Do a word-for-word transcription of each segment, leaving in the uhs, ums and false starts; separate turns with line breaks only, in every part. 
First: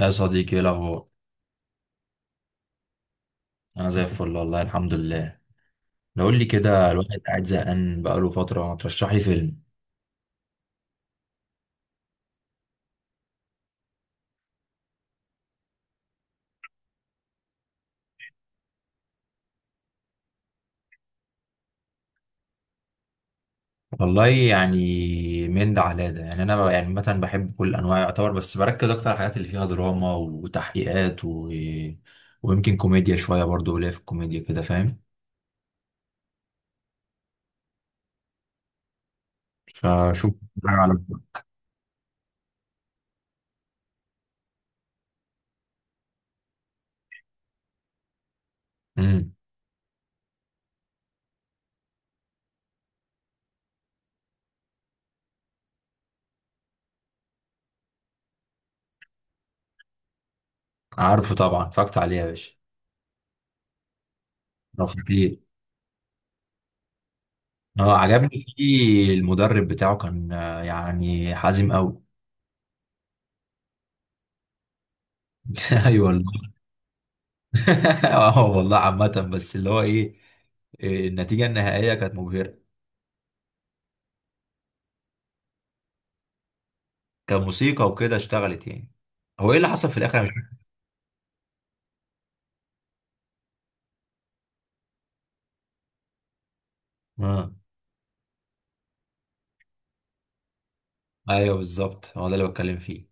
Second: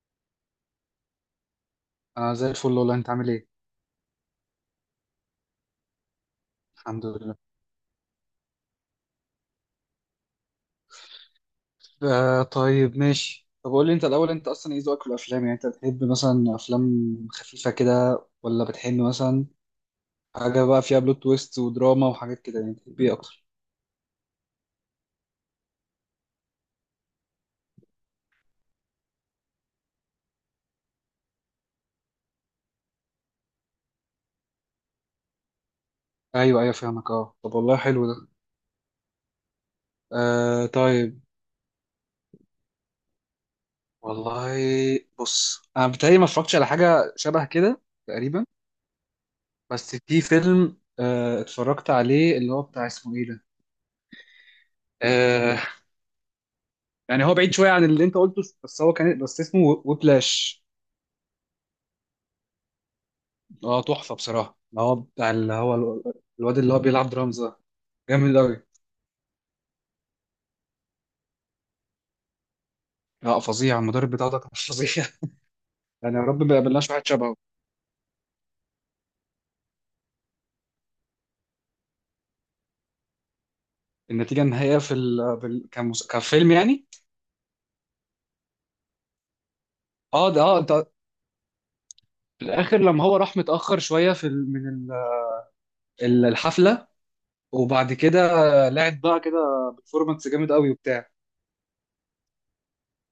يا صديقي، ايه الاخبار؟
انا زي الفل والله، انت عامل ايه؟
انا زي الفل والله الحمد لله. لو قول لي كده،
الحمد
الواحد
لله.
قاعد زهقان بقاله فتره. ما ترشح لي فيلم.
آه طيب ماشي. طب قول لي انت الاول، انت اصلا ايه ذوقك في الافلام؟ يعني انت بتحب مثلا افلام خفيفه كده، ولا بتحب مثلا حاجه بقى فيها بلوت تويست ودراما وحاجات كده؟ يعني بتحب ايه اكتر؟
والله يعني من ده على ده. يعني انا ب- يعني مثلا بحب كل انواع يعتبر، بس بركز اكتر على الحاجات اللي فيها دراما وتحقيقات و... ويمكن كوميديا شويه برضو، قليل في الكوميديا كده، فاهم؟
ايوه ايوه فاهمك. اه طب والله حلو ده.
فشوف
آه
حاجة على.
طيب. والله بص، انا بتهيألي ما اتفرجتش على حاجه شبه كده تقريبا.
امم
بس في فيلم آه اتفرجت عليه، اللي هو بتاع اسمه ايه ده، آه، يعني هو بعيد شويه عن اللي انت قلته، بس هو كان بس اسمه ويبلاش.
عارفه طبعا، اتفرجت عليه يا باشا.
اه تحفه بصراحه.
ده
هو
خطير.
بتاع اللي هو ال- الواد اللي هو بيلعب درامز ده،
اه،
جامد
عجبني
قوي.
فيه المدرب بتاعه كان آه، يعني حازم قوي.
لا فظيع، المدرب بتاعه ده كان فظيع
ايوه
يعني يا رب
والله.
ما يقابلناش واحد شبهه.
اه والله. عامة بس اللي هو ايه، إيه، النتيجة النهائية كانت مبهرة.
النتيجه النهائيه في ال... بال... كمس... كفيلم يعني.
كموسيقى وكده اشتغلت يعني. هو ايه اللي حصل في الاخر؟ أنا
اه
مش
ده
فاهم.
اه ده في الاخر لما هو راح متاخر شويه في ال... من ال... ال- الحفله،
اه.
وبعد كده لعب بقى كده بفورمانس جامد قوي وبتاع.
ايوه بالظبط، هو ده اللي بتكلم فيه.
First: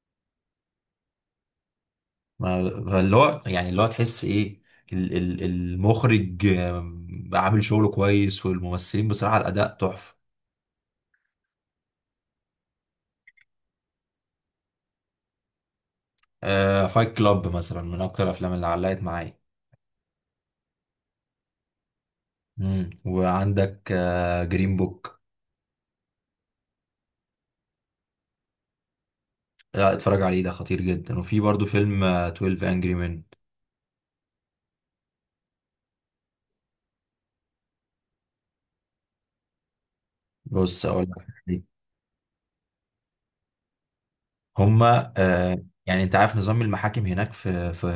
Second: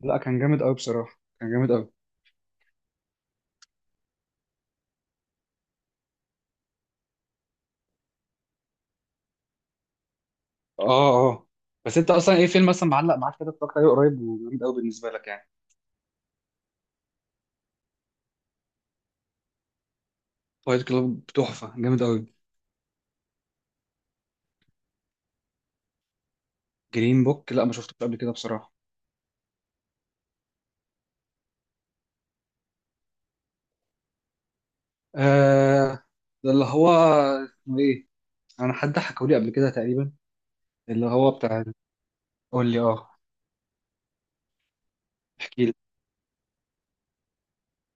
لا كان جامد قوي بصراحه، كان جامد قوي.
ما- فاللي هو يعني، اللي هو تحس ايه، ال ال المخرج آم، عامل شغله كويس، والممثلين بصراحة الأداء تحفة.
اه اه. بس انت اصلا ايه فيلم مثلا معلق معاك كده اتفرجت عليه قريب وجامد قوي بالنسبه لك يعني؟
آه، فايت كلاب مثلا من أكتر الأفلام اللي علقت معايا.
فايت كلوب تحفه جامد قوي.
مم. وعندك آه جرين بوك.
جرين بوك لا ما شفتوش قبل كده بصراحة.
لا، اتفرج عليه، ده خطير جدا. وفي برضو فيلم آه تويلف Angry Men.
آه ده اللي هو اسمه ايه، انا حد حكوا لي قبل كده تقريبا.
بص اقول
اللي
لك
هو
حاجة.
بتاع، قول لي اه،
هما آه
احكي لي.
يعني، انت عارف نظام المحاكم هناك في في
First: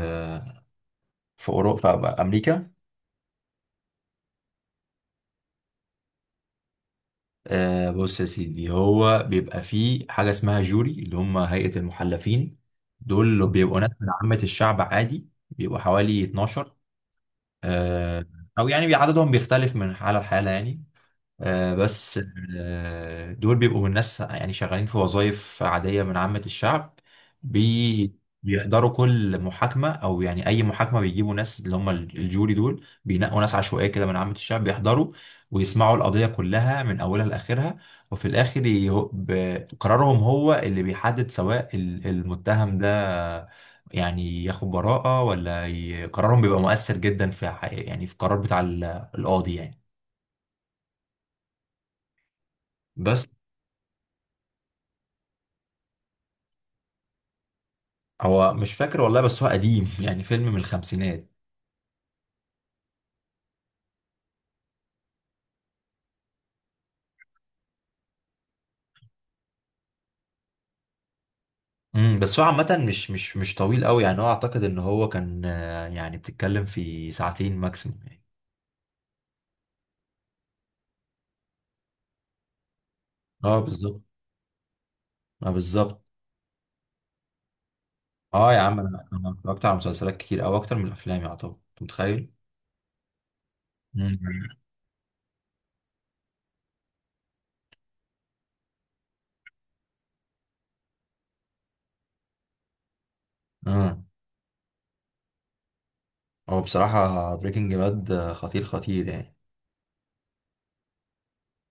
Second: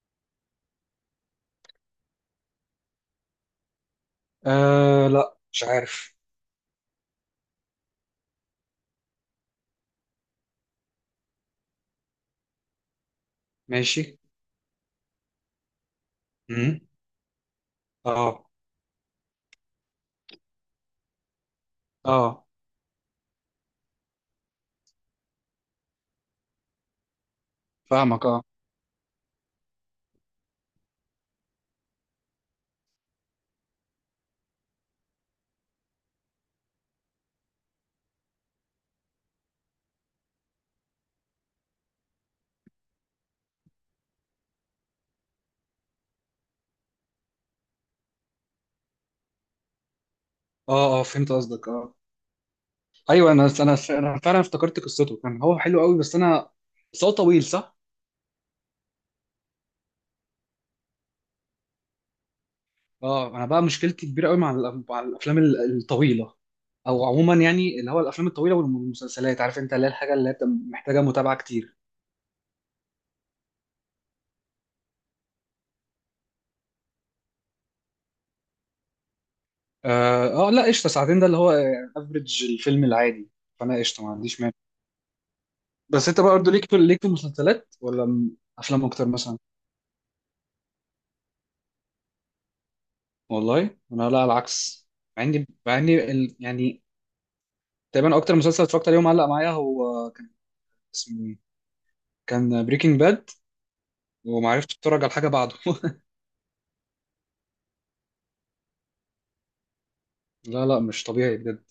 في اوروبا في امريكا؟
آه لا مش عارف.
آه، بص يا سيدي، هو بيبقى فيه حاجه اسمها جوري، اللي هم هيئه المحلفين. دول بيبقوا ناس من
ماشي.
عامه الشعب عادي، بيبقوا حوالي اتناشر.
امم
آه.
اه
او يعني عددهم بيختلف من حاله لحاله يعني. آه، بس
اه
آه، دول بيبقوا من ناس يعني شغالين في وظائف عادية من عامة الشعب. بي
فاهمك. اه
بيحضروا كل محاكمة أو يعني أي محاكمة. بيجيبوا ناس اللي هم الجوري دول، بينقوا ناس عشوائية كده من عامة الشعب، بيحضروا ويسمعوا القضية كلها من أولها لآخرها. وفي الآخر يه- ب- قرارهم هو اللي بيحدد سواء ال- المتهم ده يعني ياخد براءة ولا، ي- قرارهم بيبقى مؤثر جدا في حقيقة، يعني في القرار بتاع ال- القاضي يعني.
اه. اه فهمت قصدك اه.
بس.
ايوه، انا انا انا فعلا افتكرت قصته، كان هو حلو قوي، بس انا، بس هو طويل صح.
هو مش فاكر والله، بس هو قديم يعني، فيلم من الخمسينات.
اه انا بقى مشكلتي كبيره قوي مع الأف- مع الافلام ال- الطويله. او عموما يعني، اللي هو الافلام الطويله والمسلسلات، عارف انت، اللي هي الحاجه اللي هي بتبقى محتاجه متابعه كتير.
امم بس هو عامة مش مش مش طويل قوي يعني، هو اعتقد ان هو كان آه، يعني بتتكلم في ساعتين ماكسيموم يعني.
اه آه، لا قشطه، ساعتين ده اللي هو افريج الفيلم العادي.
اه
فانا
بالظبط.
قشطه، ما عنديش مانع.
اه بالظبط.
بس انت بقى برضه ليك في، ليك في المسلسلات ولا م-
اه يا عم،
افلام
انا
اكتر
انا
مثلا؟
اتفرجت على مسلسلات كتير او اكتر من الافلام يعتبر، انت متخيل؟
والله انا
امم
لا، على العكس. مع اني مع اني ال- يعني تقريبا اكتر مسلسل اتفرجت عليه ومعلق معايا هو كان اسمه ايه، كان بريكنج باد.
اه.
وما عرفتش اتفرج على حاجه بعده
هو بصراحة بريكنج باد خطير خطير يعني.
لا لا مش طبيعي بجد.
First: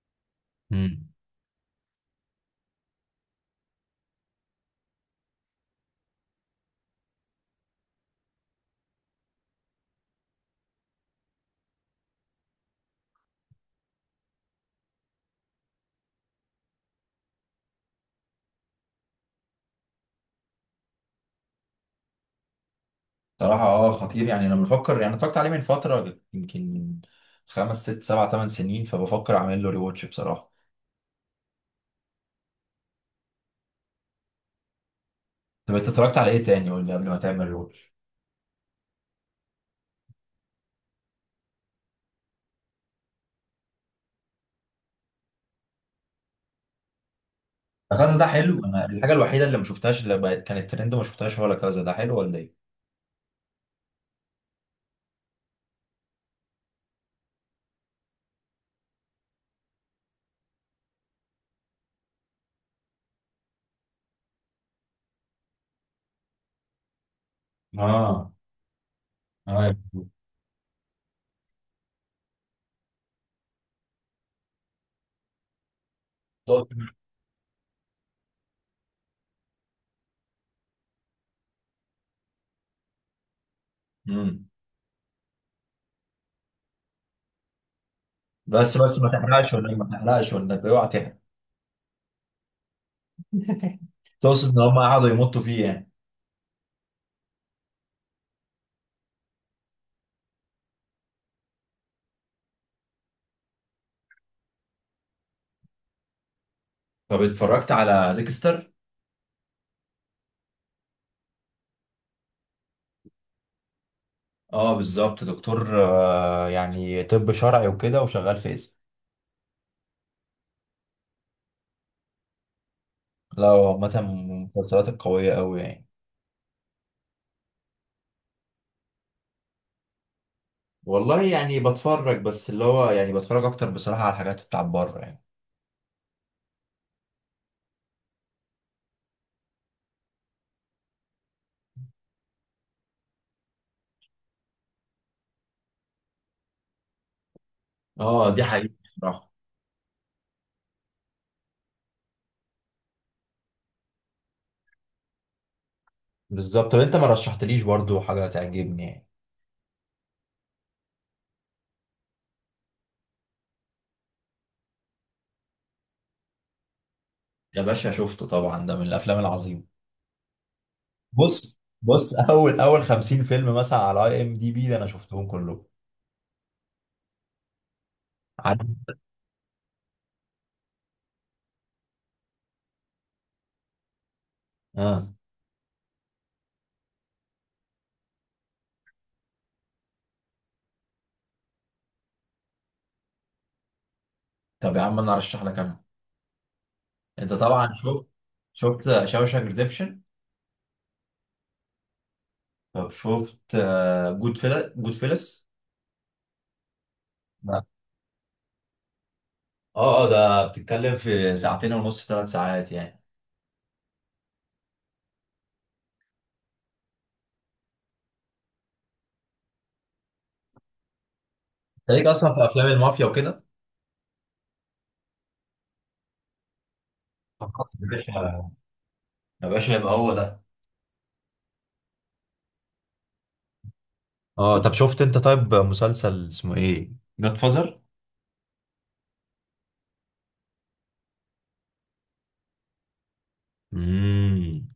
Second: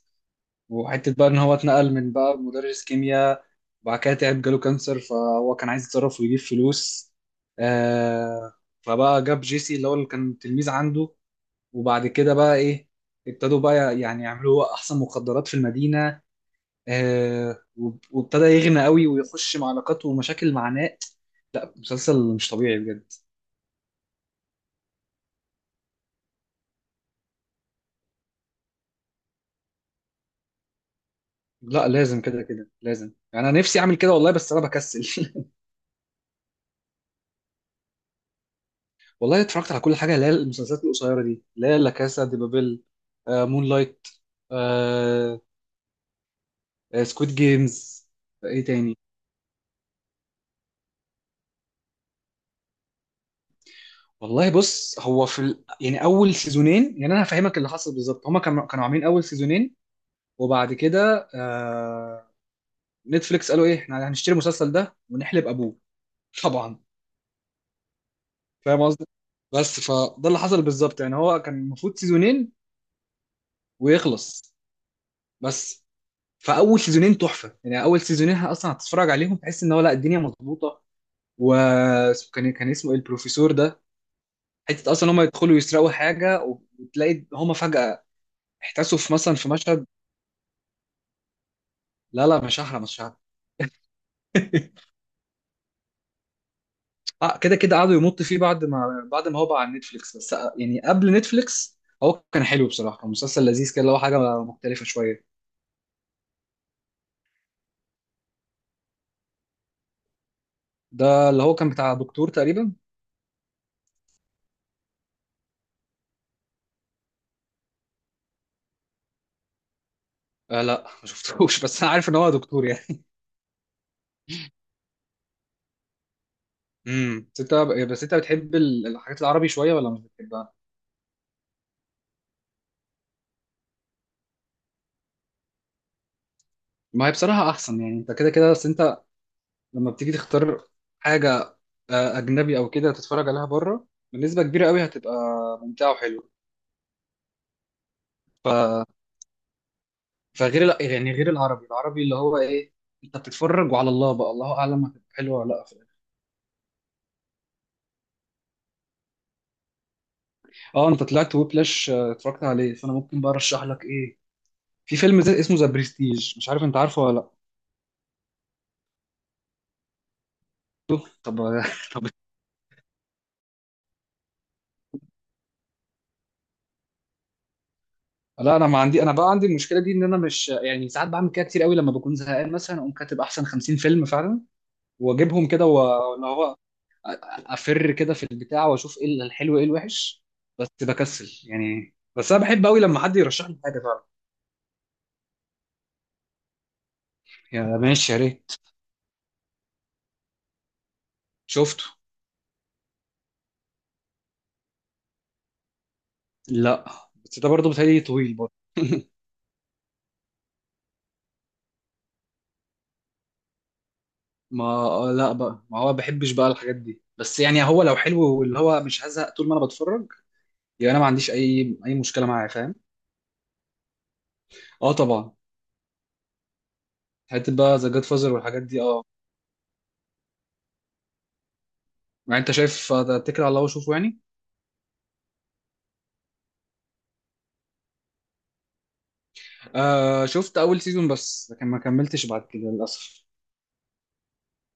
امم.
وحته بقى ان هو اتنقل من بقى مدرس كيمياء، وبعد كده تعب، جاله كانسر، فهو كان عايز يتصرف ويجيب فلوس. آه فبقى جاب جيسي اللي هو اللي كان تلميذ عنده. وبعد كده بقى ايه، ابتدوا بقى يعني يعملوا احسن مخدرات في المدينه. آه وب- وابتدى يغنى قوي ويخش مع علاقات ومشاكل مع ناس. مسلسل مش طبيعي بجد.
بصراحة اه، خطير يعني. انا بفكر، يعني اتفرجت عليه من فترة، يمكن خمس ست سبع ثمان سنين، فبفكر اعمل له ريواتش بصراحة.
لا لازم كده كده لازم، يعني انا نفسي اعمل كده والله، بس انا بكسل
طب انت اتفرجت على ايه تاني؟ قول لي قبل ما تعمل روتش.
والله اتفرجت على كل حاجه، اللي هي المسلسلات القصيره دي، اللي هي لا كاسا دي بابيل، آه مون لايت، آه سكويد جيمز.
كذا ده حلو.
ايه
انا
تاني،
الحاجه الوحيده اللي ما شفتهاش، اللي بقت كانت ترند وما شفتهاش، هو لا كذا. ده حلو ولا ايه؟
والله بص، هو في ال... يعني اول سيزونين، يعني انا هفهمك اللي حصل بالظبط. هما كانوا كانوا عاملين اول سيزونين، وبعد كده آه نتفليكس قالوا ايه، احنا هنشتري المسلسل ده ونحلب ابوه. طبعا،
اه
فاهم قصدي.
اه.
بس فده اللي حصل بالظبط، يعني هو كان المفروض سيزونين ويخلص. بس فاول
تقصد-
سيزونين تحفه، يعني اول سيزونين اصلا هتتفرج عليهم تحس ان هو لا الدنيا مظبوطه. و كان كان اسمه ايه البروفيسور ده،
امم.
حته اصلا هم يدخلوا يسرقوا حاجه وتلاقي هم فجاه
بس
احتسوا
بس، ما
في مثلا في
تحرقش ولا إيه؟ ما
مشهد.
تحرقش ولا إيه؟ اوعى تحرق.
لا لا مش هحرق، مش هحرق.
تقصد ان هم قعدوا يمطوا فيه يعني؟
آه، كده كده قعدوا يمط فيه، بعد ما بعد ما هو بقى على نتفليكس. بس آه، يعني قبل نتفليكس هو كان حلو بصراحه، كان مسلسل لذيذ كده، اللي هو حاجه مختلفه شويه.
طب اتفرجت على ديكستر؟
ده اللي هو كان بتاع دكتور تقريبا.
اه بالظبط، دكتور آه، يعني طب شرعي وكده وشغال في اسم.
آه لا ما شفتوش بس انا عارف ان هو دكتور يعني.
لا، هو عامه من المسلسلات القويه قوي يعني.
امم بس انت، بس انت بتحب ال- الحاجات العربي شويه ولا مش بتحبها؟
والله يعني بتفرج، بس اللي هو يعني بتفرج اكتر بصراحه على الحاجات بتاع بره يعني.
ما هي بصراحه احسن، يعني انت كده كده. بس انت لما بتيجي تختار حاجه آه، اجنبي او كده تتفرج عليها بره، بنسبه كبيره قوي هتبقى ممتعه وحلوه.
اه دي
ف...
حقيقة بصراحة.
فغير ال... يعني غير العربي، العربي اللي هو ايه، انت بتتفرج وعلى الله بقى، الله اعلم هتبقى حلوه ولا لا في الآخر.
بالظبط. طب انت ما رشحتليش برضو حاجه تعجبني يعني.
اه انت طلعت ويبلاش آه، اتفرجت عليه، فانا ممكن بقى ارشح لك ايه؟ في فيلم زي اسمه ذا بريستيج، مش عارف انت عارفه ولا لا.
يا باشا شفته طبعا، ده من الافلام العظيمة.
طب
بص بص، اول اول خمسين فيلم مثلا على اي ام دي بي ده، انا شفتهم كلهم.
لا
عارف.
انا ما عندي، انا بقى عندي المشكله دي ان انا مش يعني، ساعات بعمل كده كتير قوي، لما بكون زهقان مثلا اقوم كاتب احسن خمسين فيلم فعلا
اه
واجيبهم كده، واللي هو افر كده في البتاع واشوف ايه الحلو ايه الوحش. بس بكسل يعني، بس انا بحب قوي لما حد يرشح لي حاجه فعلا.
طب يا عم، انا ارشح لك انا. انت
يا
طبعا شفت،
ماشي يا ريت.
شفت شاوشانك ريديمشن.
شفته.
طب شفت، جود فيلا جود فيلس.
لا بس ده
لا.
برضه بتهيألي طويل برضه
اه اه، ده بتتكلم في ساعتين ونص ثلاث ساعات يعني.
ما آه، لا بقى، ما هو بحبش بقى الحاجات دي، بس يعني هو لو حلو واللي هو مش هزهق طول ما انا بتفرج. يعني انا ما عنديش اي
انت
اي
ليك
مشكله
اصلا في
معاه،
افلام
فاهم.
المافيا وكده؟
اه طبعا،
طب
حته
خلاص
بقى
يا
ذا جاد فازر
باشا.
والحاجات دي اه.
يا باشا يبقى هو ده.
يعني انت شايف آه، اتكل على الله وشوفه يعني.
اه طب شفت انت طيب مسلسل اسمه ايه، جاد فازر؟
آه شفت اول سيزون بس، لكن ما كملتش بعد كده للاسف.
امم.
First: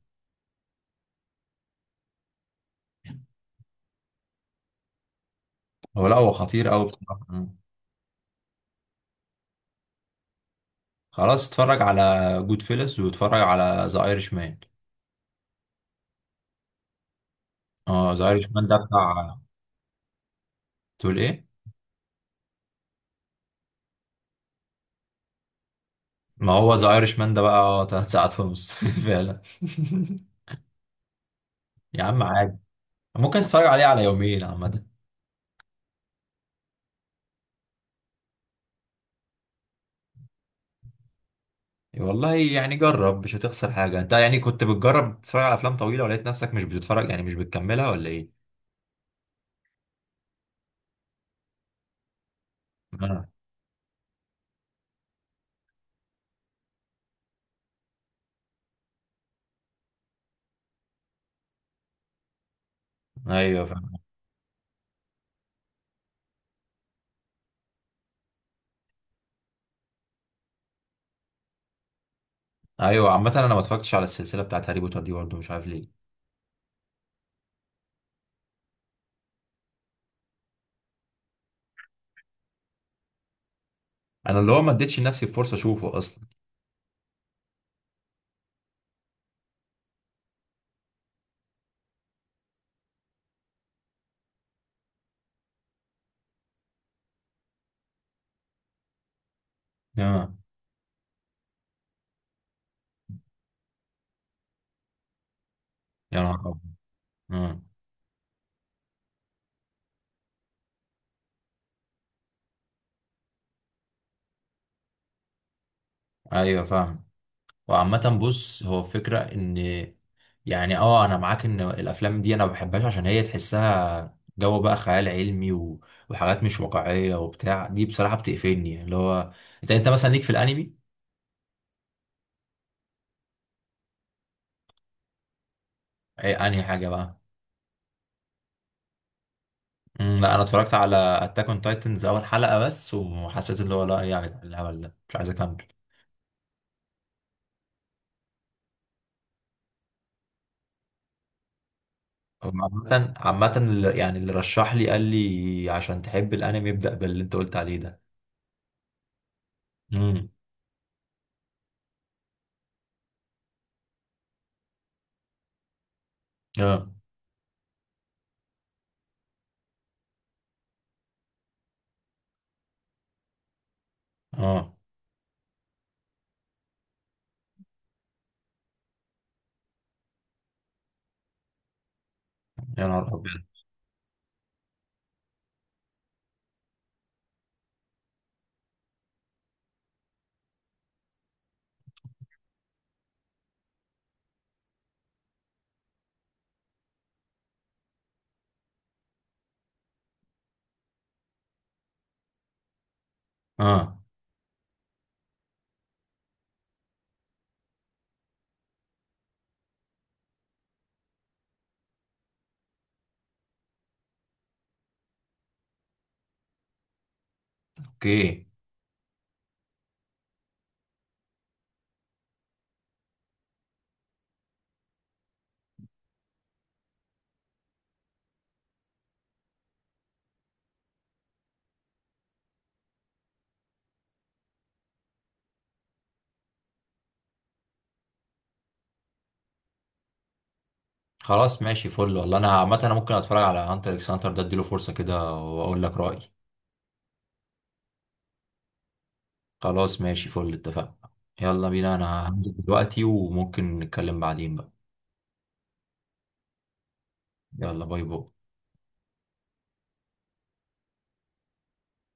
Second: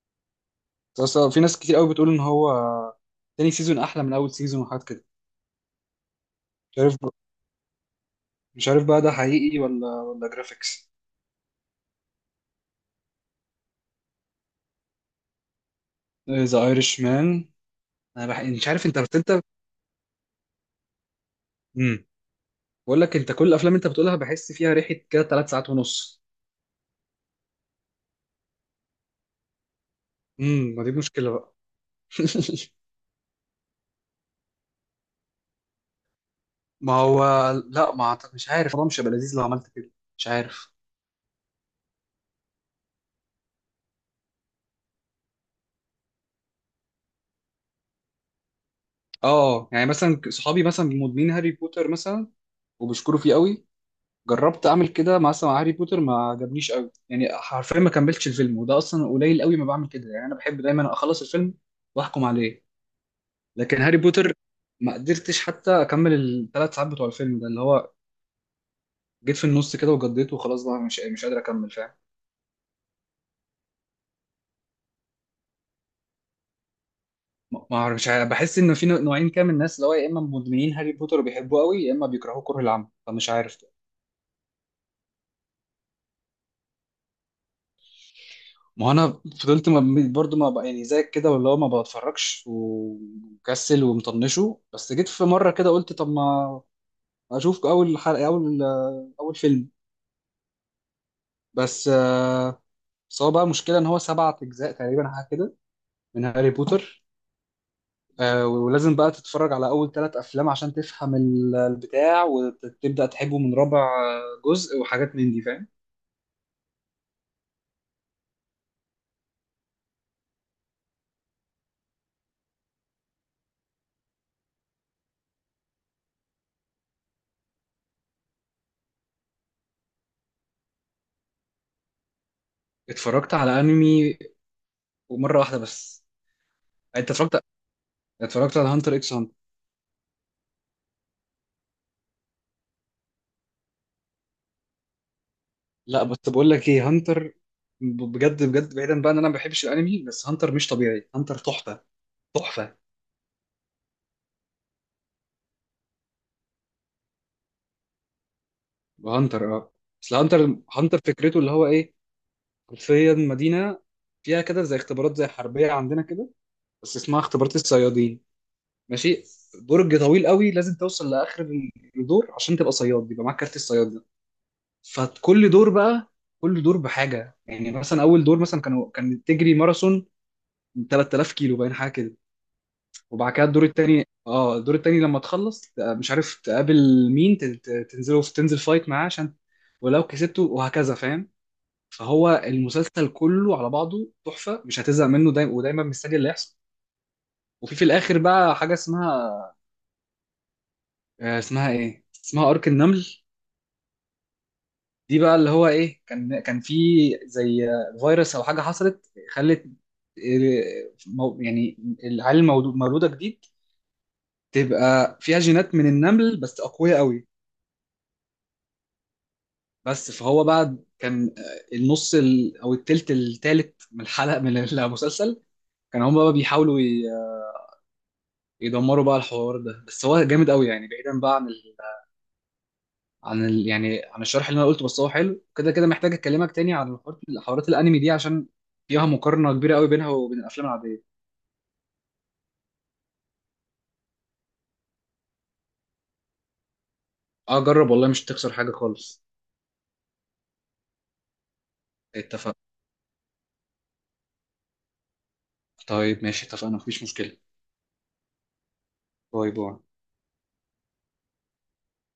بس آه، في ناس كتير قوي بتقول ان هو آه، تاني سيزون احلى من اول سيزون وحاجات كده.
هو لا هو خطير
مش
قوي
عارف بقى.
بصراحه. مم.
مش عارف بقى ده حقيقي ولا ولا جرافيكس.
خلاص اتفرج على جود فيلس واتفرج على ذا ايرش مان.
ذا ايرش مان،
اه، ذا
انا بح...
ايرش مان
مش
ده
عارف انت، بس
بتاع.
انت
تقول ايه؟
امم بقول لك، انت كل الافلام انت بتقولها بحس فيها ريحه كده ثلاث ساعات ونص.
ما هو ذا ايرش مان ده بقى اه تلات ساعات ونص فعلا.
امم، ما دي مشكله بقى
يا عم عادي، ممكن تتفرج عليه على يومين عامه.
ما هو، لا ما أعتقد- مش عارف، الموضوع مش هيبقى لذيذ لو عملت كده، مش عارف.
والله يعني جرب، مش هتخسر حاجه. انت يعني كنت بتجرب تتفرج على افلام طويله ولقيت نفسك مش بتتفرج يعني، مش بتكملها ولا ايه؟
اه يعني مثلا صحابي مثلا مدمنين هاري بوتر مثلا، وبيشكروا
آه.
فيه قوي. جربت اعمل كده مع مثلا مع هاري بوتر، ما عجبنيش قوي يعني، حرفيا ما كملتش الفيلم، وده اصلا قليل قوي ما بعمل كده، يعني انا بحب دايما اخلص الفيلم واحكم عليه.
ايوه.
لكن هاري بوتر ما قدرتش حتى اكمل الثلاث ساعات بتوع الفيلم ده. اللي هو جيت في النص كده وجديت وخلاص بقى، مش مش قادر اكمل، فاهم.
ايوه، عامة انا ما اتفرجتش على السلسلة بتاعت هاري بوتر دي برضه، مش عارف ليه.
ما ما اعرف، مش عارف، بحس ان في نوعين كده من الناس، اللي هو يا اما مدمنين هاري بوتر وبيحبوه قوي، يا اما بيكرهوه كره العمى، فمش عارف.
انا اللي هو ما اديتش لنفسي فرصة اشوفه اصلا.
ما هو انا فضلت ما برضو ما بقى يعني زيك كده، واللي هو ما بتفرجش ومكسل ومطنشه، بس جيت في مره كده قلت طب ما اشوف اول حلقه، اول اول فيلم.
اه.
بس آه، بس هو بقى مشكله ان هو سبعة اجزاء تقريبا حاجه كده
يا
من
نهار
هاري
أبيض.
بوتر.
اه.
آه، ولازم بقى تتفرج على اول ثلاث افلام عشان تفهم ال- البتاع وتبدا تحبه من رابع جزء وحاجات من دي، فاهم.
ايوه فاهم. وعامة بص، هو فكرة ان يعني، اه، انا معاك ان الافلام دي انا ما بحبهاش عشان هي تحسها جو بقى خيال علمي و... وحاجات مش واقعية وبتاع دي بصراحة بتقفلني. اللي هو انت انت مثلا ليك في الانمي؟
اتفرجت على انمي ومره واحده بس.
ايه انهي حاجة
انت
بقى؟
اتفرجت، اتفرجت على هانتر اكس.
مم، لا انا اتفرجت على اتاك اون تايتنز اول حلقة بس، وحسيت اللي هو لا، يعني ايه يا جدعان الهبل ده، مش عايز اكمل.
لا بس بقول لك ايه، هانتر، ب- بجد بجد، بعيدا بقى ان انا ما بحبش الانمي، بس هانتر مش طبيعي، هانتر تحفه
هو
تحفه.
عامة عامة اللي- يعني اللي رشح لي قال لي عشان تحب الانمي ابدأ باللي انت قلت عليه ده.
هانتر اه. بس
امم.
هانتر، هانتر فكرته اللي هو ايه، حرفيا مدينه فيها كده زي اختبارات زي حربيه عندنا كده،
اه
بس اسمها اختبارات الصيادين. ماشي. برج طويل قوي لازم توصل لاخر الدور عشان تبقى صياد، يبقى معاك كارت الصياد ده.
اه.
فكل دور بقى، كل دور بحاجه. يعني مثلا اول دور مثلا كانوا، كان تجري ماراثون ثلاثة آلاف كيلو باين حاجه كده.
يا نهار
وبعد
ابيض.
كده الدور التاني، اه الدور التاني لما تخلص ت- مش عارف تقابل مين، ت- ت- تنزله في، تنزل فايت معاه عشان، ولو كسبته وهكذا، فاهم. فهو المسلسل كله على بعضه تحفة، مش هتزهق منه، دايما ودايما مستني اللي يحصل. وفي في الاخر بقى حاجة اسمها آه، اسمها ايه، اسمها ارك النمل.
اه.
دي بقى اللي هو ايه، كان كان في زي آه، فيروس او حاجة حصلت، خلت آه، مو- يعني العيال المولودة جديد تبقى فيها جينات من النمل، بس أقوياء قوي.
اوكي.
بس فهو بقى كان آه، النص ال... او التلت، التالت من الحلقه من المسلسل كان هم بقى بيحاولوا ي- يدمروا بقى الحوار ده. بس هو جامد قوي يعني، بعيدا بقى عن ال... عن ال... يعني عن الشرح اللي انا قلته، بس هو حلو كده كده. محتاج اكلمك تاني عن الحوارات، حوارات الانمي دي، عشان فيها مقارنه كبيره قوي بينها وبين الافلام العاديه.
خلاص ماشي فل، والله انا عامة انا ممكن اتفرج على هانتر اكس هانتر ده، اديله فرصة كده واقول لك رأيي.
اه جرب والله، مش هتخسر حاجه خالص.
خلاص ماشي فل، اتفقنا. يلا بينا، انا هنزل
اتفق.
دلوقتي وممكن نتكلم بعدين بقى.
طيب ماشي اتفقنا، مفيش مشكله.
يلا باي باي.
باي باي.